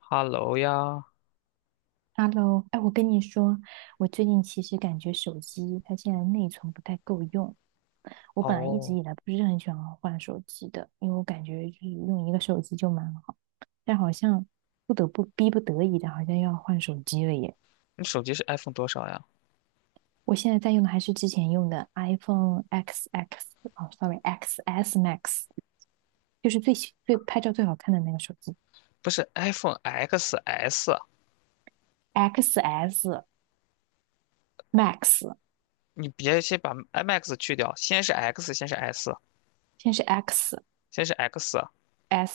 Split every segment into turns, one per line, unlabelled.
Hello 呀。
Hello，哎，我跟你说，我最近其实感觉手机它现在内存不太够用。我本来一直
哦，
以来不是很喜欢换手机的，因为我感觉就是用一个手机就蛮好，但好像不得不逼不得已的，好像又要换手机了耶。
你手机是 iPhone 多少呀？
我现在在用的还是之前用的 iPhone XX，哦，sorry XS Max，就是最拍照最好看的那个手机
不是 iPhone XS，
XS Max，
你别先把 i Max 去掉，先是 X，先是 S，
现在是
先是 X，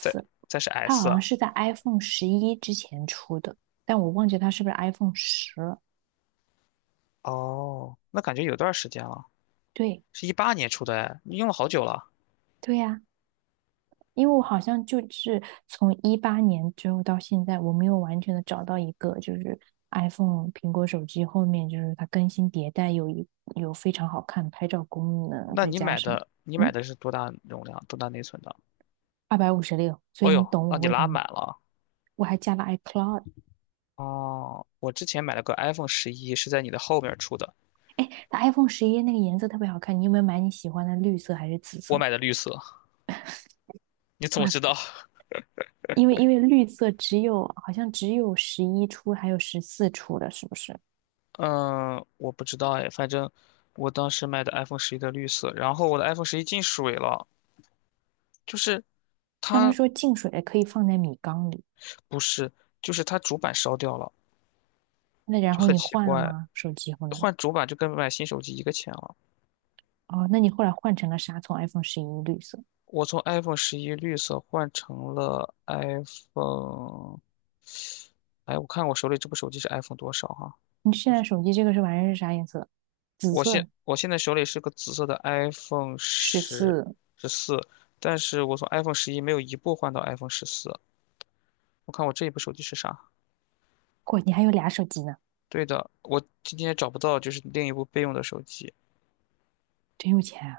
再 再是
它
S。
好像是在 iPhone 11之前出的，但我忘记它是不是 iPhone 十了。
哦，那感觉有段时间了，
对，
是一八年出的哎，你用了好久了。
对呀、因为我好像就是从2018年之后到现在，我没有完全的找到一个就是 iPhone 苹果手机后面就是它更新迭代有非常好看拍照功能，
那
再
你
加
买
上
的你买
嗯
的是多大容量、多大内存的？
二百五十六，256, 所以
哦
你
呦，
懂
那
我
你
为什
拉
么
满了。
我还加了 iCloud。
哦，我之前买了个 iPhone 十一，是在你的后面出的，
它 iPhone 十一那个颜色特别好看，你有没有买你喜欢的绿色还是紫
我
色？
买的绿色。你怎么知
我
道？
因为绿色好像只有十一出还有十四出的，是不是？
嗯，我不知道哎，反正我当时买的 iPhone 十一的绿色，然后我的 iPhone 十一进水了，就是
他们
它
说净水可以放在米缸里，
不是，就是它主板烧掉了，
那然
就
后
很
你
奇
换了
怪，
吗？手机后来
换主板就跟买新手机一个钱了。
哦，那你后来换成了啥？从 iPhone 十一绿色，
我从 iPhone 十一绿色换成了 iPhone，哎，我看我手里这部手机是 iPhone 多少哈、
你现在手机这个玩意是啥颜色？紫
我现
色，
我现在手里是个紫色的 iPhone
十
十
四。
十四，但是我从 iPhone 十一没有一部换到 iPhone 十四。我看我这一部手机是啥？
哇，你还有俩手机呢，
对的，我今天找不到，就是另一部备用的手机，
真有钱啊！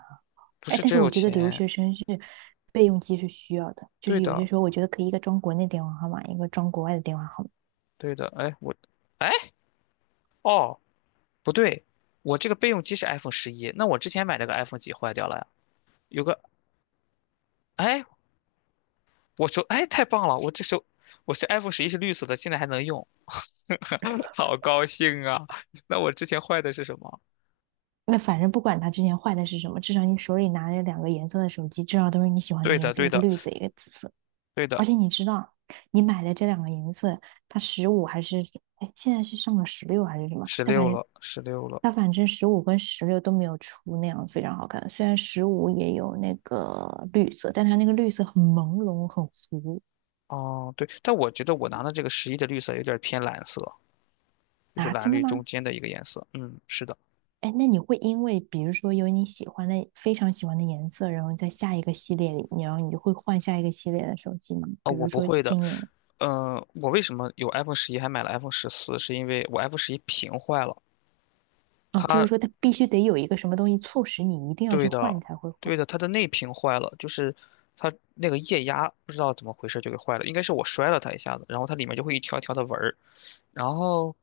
不
哎，
是
但
真
是我
有
觉得留
钱。
学生是备用机是需要的，就
对
是有些
的，
时候我觉得可以一个装国内电话号码，一个装国外的电话号码。
对的。哎，我，哎，哦，不对，我这个备用机是 iPhone 十一，那我之前买那个 iPhone 几坏掉了呀？有个，哎，我手，哎，太棒了，我这手，我是 iPhone 十一是绿色的，现在还能用，好高兴啊！那我之前坏的是什么？
那反正不管它之前坏的是什么，至少你手里拿着两个颜色的手机，至少都是你喜欢的
对
颜
的，
色，
对
一个
的，
绿色，一个紫色。
对
而
的，
且你知道，你买的这两个颜色，它十五还是哎，现在是上了十六还是什么？
十
它反
六
正
了，十六了。
十五跟十六都没有出那样非常好看的。虽然十五也有那个绿色，但它那个绿色很朦胧，很糊
哦，对，但我觉得我拿的这个十一的绿色有点偏蓝色。就是
啊！
蓝
真的
绿中
吗？
间的一个颜色。嗯，是的，
哎，那你会因为比如说有你喜欢的非常喜欢的颜色，然后在下一个系列里，然后你就会换下一个系列的手机吗？
啊，
比
我
如
不
说
会的。
今年，
嗯、我为什么有 iPhone 十一还买了 iPhone 十四？是因为我 iPhone 十一屏坏了，
啊，就是
它
说它必须得有一个什么东西促使你一定要去
对
换，你
的，
才会换。
对的，它的内屏坏了，就是它那个液压不知道怎么回事就给坏了，应该是我摔了它一下子，然后它里面就会一条条的纹儿，然后，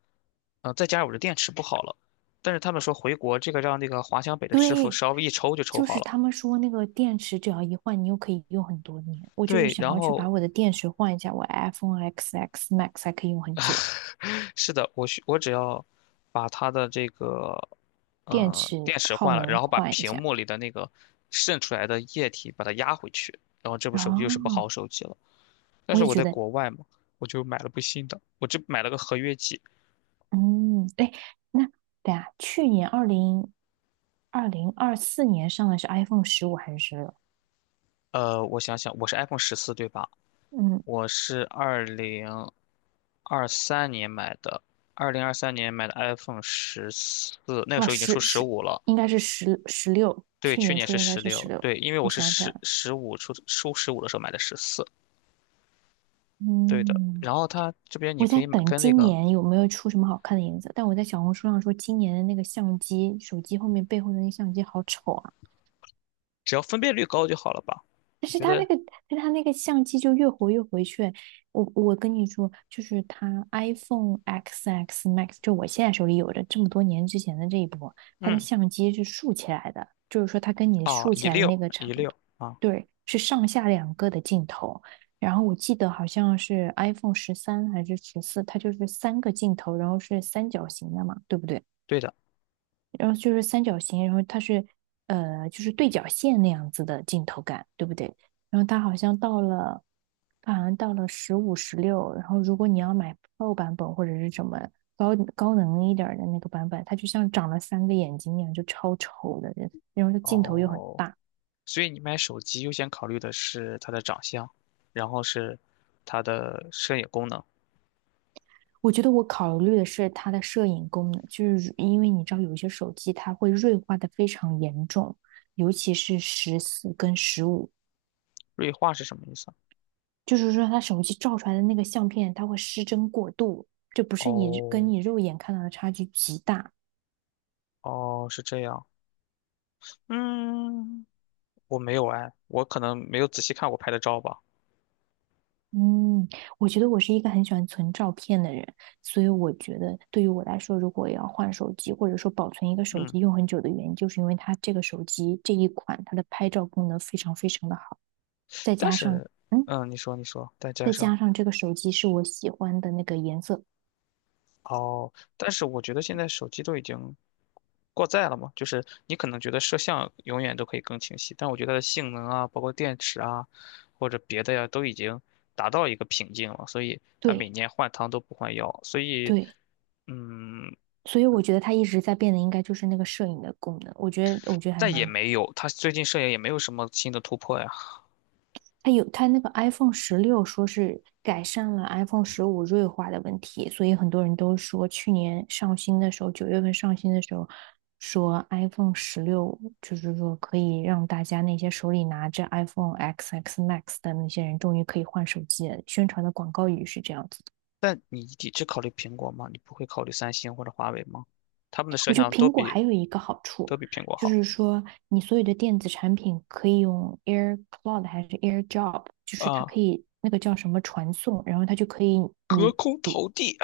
再加上我的电池不好了。但是他们说回国这个让那个华强北的师傅
对，
稍微一抽就抽
就
好
是
了，
他们说那个电池只要一换，你又可以用很多年。我就是
对，
想
然
要去
后
把我的电池换一下，我 iPhone XX Max 还可以用很久，
是的，我只要把它的这个
电池
电池
耗
换了，然
能
后把
换一
屏
下。
幕里的那个渗出来的液体把它压回去，然后这部手机又是部好
哦，
手机了。但
我
是
也
我
觉
在
得
国外嘛，我就买了部新的，我这买了个合约机。
嗯，哎，那对啊，去年2024年上的是 iPhone 十五还是16？
我想想，我是 iPhone 十四对吧？
嗯，
我是二零二三年买的，二零二三年买的 iPhone 十四，那个
啊，
时候已经出
十
十
十
五了。
应该是十六，
对，
去
去
年
年
出
是
的应该
十
是十
六，
六。
对，因为我
我
是
想起来
十
了，
十五出十五的时候买的十四，对的。
嗯，
然后它这边你
我
可
在
以买
等
跟那
今
个，
年有没有出什么好看的颜色，但我在小红书上说今年的那个相机，手机后面背后的那个相机好丑啊。
只要分辨率高就好了吧？
但
我
是
觉
他
得，
那个，但他那个相机就越活越回旋。我跟你说，就是他 iPhone XX Max,就我现在手里有着这么多年之前的这一波，它的
嗯，
相机是竖起来的，就是说它跟你
啊，
竖
一
起来的那
六
个
一
长度，
六啊，
对，是上下两个的镜头。然后我记得好像是 iPhone 13还是14，它就是三个镜头，然后是三角形的嘛，对不对？
对的。
然后就是三角形，然后就是对角线那样子的镜头感，对不对？然后它好像到了，它好像到了十五、十六，然后如果你要买 Pro 版本或者是什么高能一点儿的那个版本，它就像长了三个眼睛一样，就超丑的人，然后它镜头又很
哦，
大。
所以你买手机优先考虑的是它的长相，然后是它的摄影功能。
我觉得我考虑的是它的摄影功能，就是因为你知道有一些手机它会锐化的非常严重，尤其是十四跟十五，
锐化是什么意思啊？
就是说他手机照出来的那个相片，它会失真过度，这不是你跟
哦
你肉眼看到的差距极大。
哦，是这样。嗯，我没有哎，我可能没有仔细看我拍的照吧。
嗯，我觉得我是一个很喜欢存照片的人，所以我觉得对于我来说，如果要换手机，或者说保存一个手
嗯。
机用很久的原因，就是因为它这个手机这一款它的拍照功能非常非常的好，再
但
加上
是，
嗯，
嗯，你说你说，再加
再
上
加上这个手机是我喜欢的那个颜色，
哦，但是我觉得现在手机都已经过载了嘛，就是你可能觉得摄像永远都可以更清晰，但我觉得它的性能啊，包括电池啊，或者别的呀，都已经达到一个瓶颈了，所以它每
对
年换汤都不换药，所以，
对，
嗯，
所以我觉得它一直在变的应该就是那个摄影的功能，我觉得还
但也
蛮。
没有，它最近摄影也没有什么新的突破呀。
它有它那个 iPhone 十六说是改善了 iPhone 十五锐化的问题，所以很多人都说去年上新的时候，9月份上新的时候，说 iPhone 十六就是说可以让大家那些手里拿着 iPhone XX Max 的那些人终于可以换手机了，宣传的广告语是这样子的。
但你只考虑苹果吗？你不会考虑三星或者华为吗？他们的摄
我觉得
像都
苹果
比
还有一个好处。
苹果
就
好
是说，你所有的电子产品可以用 AirCloud 还是 AirDrop,就是它
啊。
可以那个叫什么传送，然后它就可以
隔
你
空投递。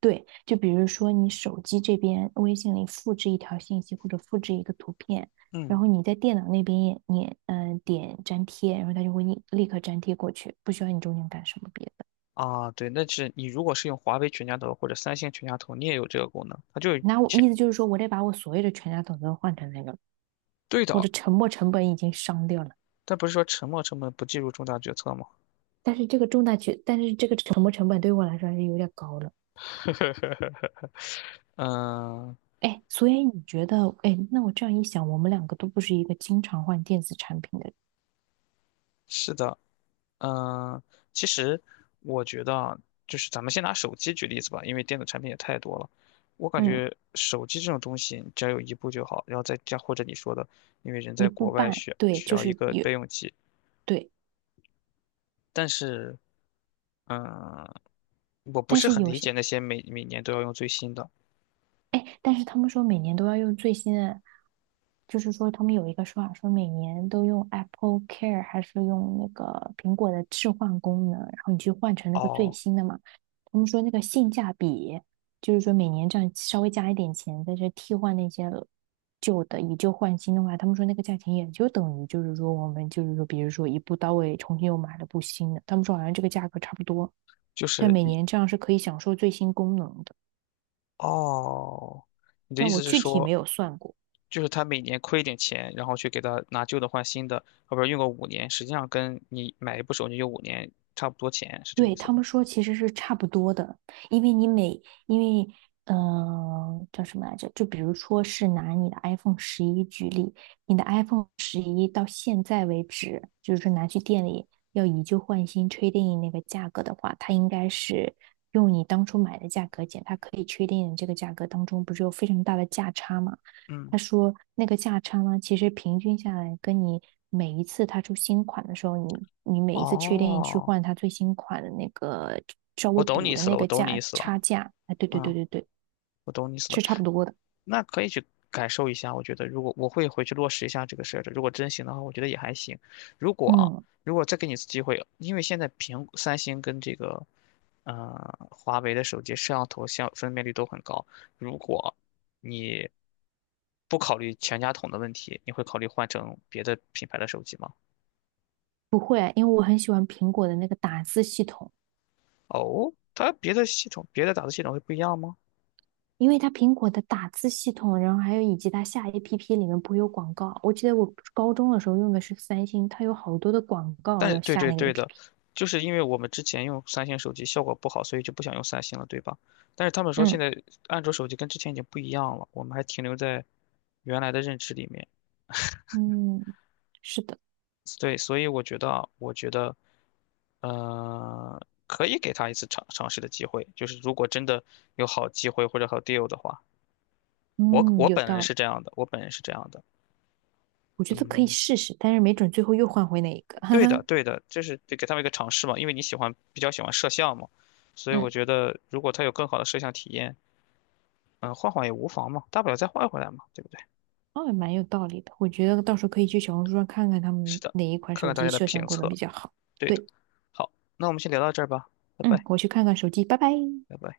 对，就比如说你手机这边微信里复制一条信息或者复制一个图片，然
嗯
后你在电脑那边也点粘贴，然后它就会立刻粘贴过去，不需要你中间干什么别的。
啊，对，那是你如果是用华为全家桶或者三星全家桶，你也有这个功能，它就是
那我
钱。
意思就是说，我得把我所有的全家桶都换成那个，
对
我
的，
的沉没成本已经伤掉了。
但不是说沉没成本不计入重大决策吗？
但是这个沉没成本对我来说还是有点高了。
嗯，
哎，所以你觉得，哎，那我这样一想，我们两个都不是一个经常换电子产品的人
是的，嗯，其实我觉得啊，就是咱们先拿手机举例子吧，因为电子产品也太多了。我感
嗯，
觉手机这种东西，你只要有一部就好，然后再加或者你说的，因为人
一
在
步
国外
半，
需
对，
需
就
要
是
一个
有。
备用机，
对，
但是嗯，我不
但
是
是
很
有
理
些，
解那些每年都要用最新的。
哎，但是他们说每年都要用最新的，就是说他们有一个说法，说每年都用 Apple Care 还是用那个苹果的置换功能，然后你去换成那个最
哦，
新的嘛。他们说那个性价比，就是说每年这样稍微加一点钱，在这替换那些旧的以旧换新的话，他们说那个价钱也就等于就是说，比如说一步到位重新又买了部新的，他们说好像这个价格差不多，
就
但
是
每
你，
年这样是可以享受最新功能的。
哦，你的意
但我
思是
具体
说，
没有算过。
就是他每年亏一点钱，然后去给他拿旧的换新的，后边用个五年，实际上跟你买一部手机用五年差不多钱，是这个
对，
意思
他
吗？
们说其实是差不多的，因为你每，因为，嗯、呃叫什么来着？就比如说是拿你的 iPhone 十一举例，你的 iPhone 十一到现在为止，就是说拿去店里要以旧换新确定那个价格的话，它应该是用你当初买的价格减，它可以确定这个价格当中不是有非常大的价差吗？
嗯，
他说那个价差呢，其实平均下来，跟你每一次他出新款的时候，你每一次缺点你去
哦，
换它最新款的那个稍微
我懂你
补
意
的
思
那
了，我
个
懂你意
价
思了，
差价，哎，对对对
嗯，
对对，
我懂你意思了。
是差不多的。
那可以去感受一下。我觉得，如果我会回去落实一下这个设置，如果真行的话，我觉得也还行。如果啊，
嗯，
如果再给你一次机会，因为现在苹三星跟这个华为的手机摄像头像分辨率都很高，如果你不考虑全家桶的问题，你会考虑换成别的品牌的手机吗？
不会啊，因为我很喜欢苹果的那个打字系统，
哦，它别的系统、别的打字系统会不一样吗？
因为它苹果的打字系统，然后还有以及它下 APP 里面不会有广告。我记得我高中的时候用的是三星，它有好多的广告
但
要
对
下
对
那个
对的，
APP。
就是因为我们之前用三星手机效果不好，所以就不想用三星了，对吧？但是他们说现
嗯
在安卓手机跟之前已经不一样了，我们还停留在原来的认知里面。
嗯，是的，
对，所以我觉得啊，我觉得，呃，可以给他一次尝试的机会，就是如果真的有好机会或者好 deal 的话，我
嗯，
我
有
本人
道
是
理。
这样的，我本人是这样的，
我觉得可以
嗯。
试试，但是没准最后又换回哪一个，哈
对的，
哈，
对的，这是得给他们一个尝试嘛，因为你喜欢比较喜欢摄像嘛，所以我
嗯，
觉得如果他有更好的摄像体验，嗯，换换也无妨嘛，大不了再换回来嘛，对不对？
哦，蛮有道理的。我觉得到时候可以去小红书上看看他
是
们
的，
哪一款
看
手
看大
机
家的
摄像
评
功能比
测，
较好。
对的。
对，
好，那我们先聊到这儿吧，拜
嗯，
拜，
我去看看手机，拜拜。
拜拜。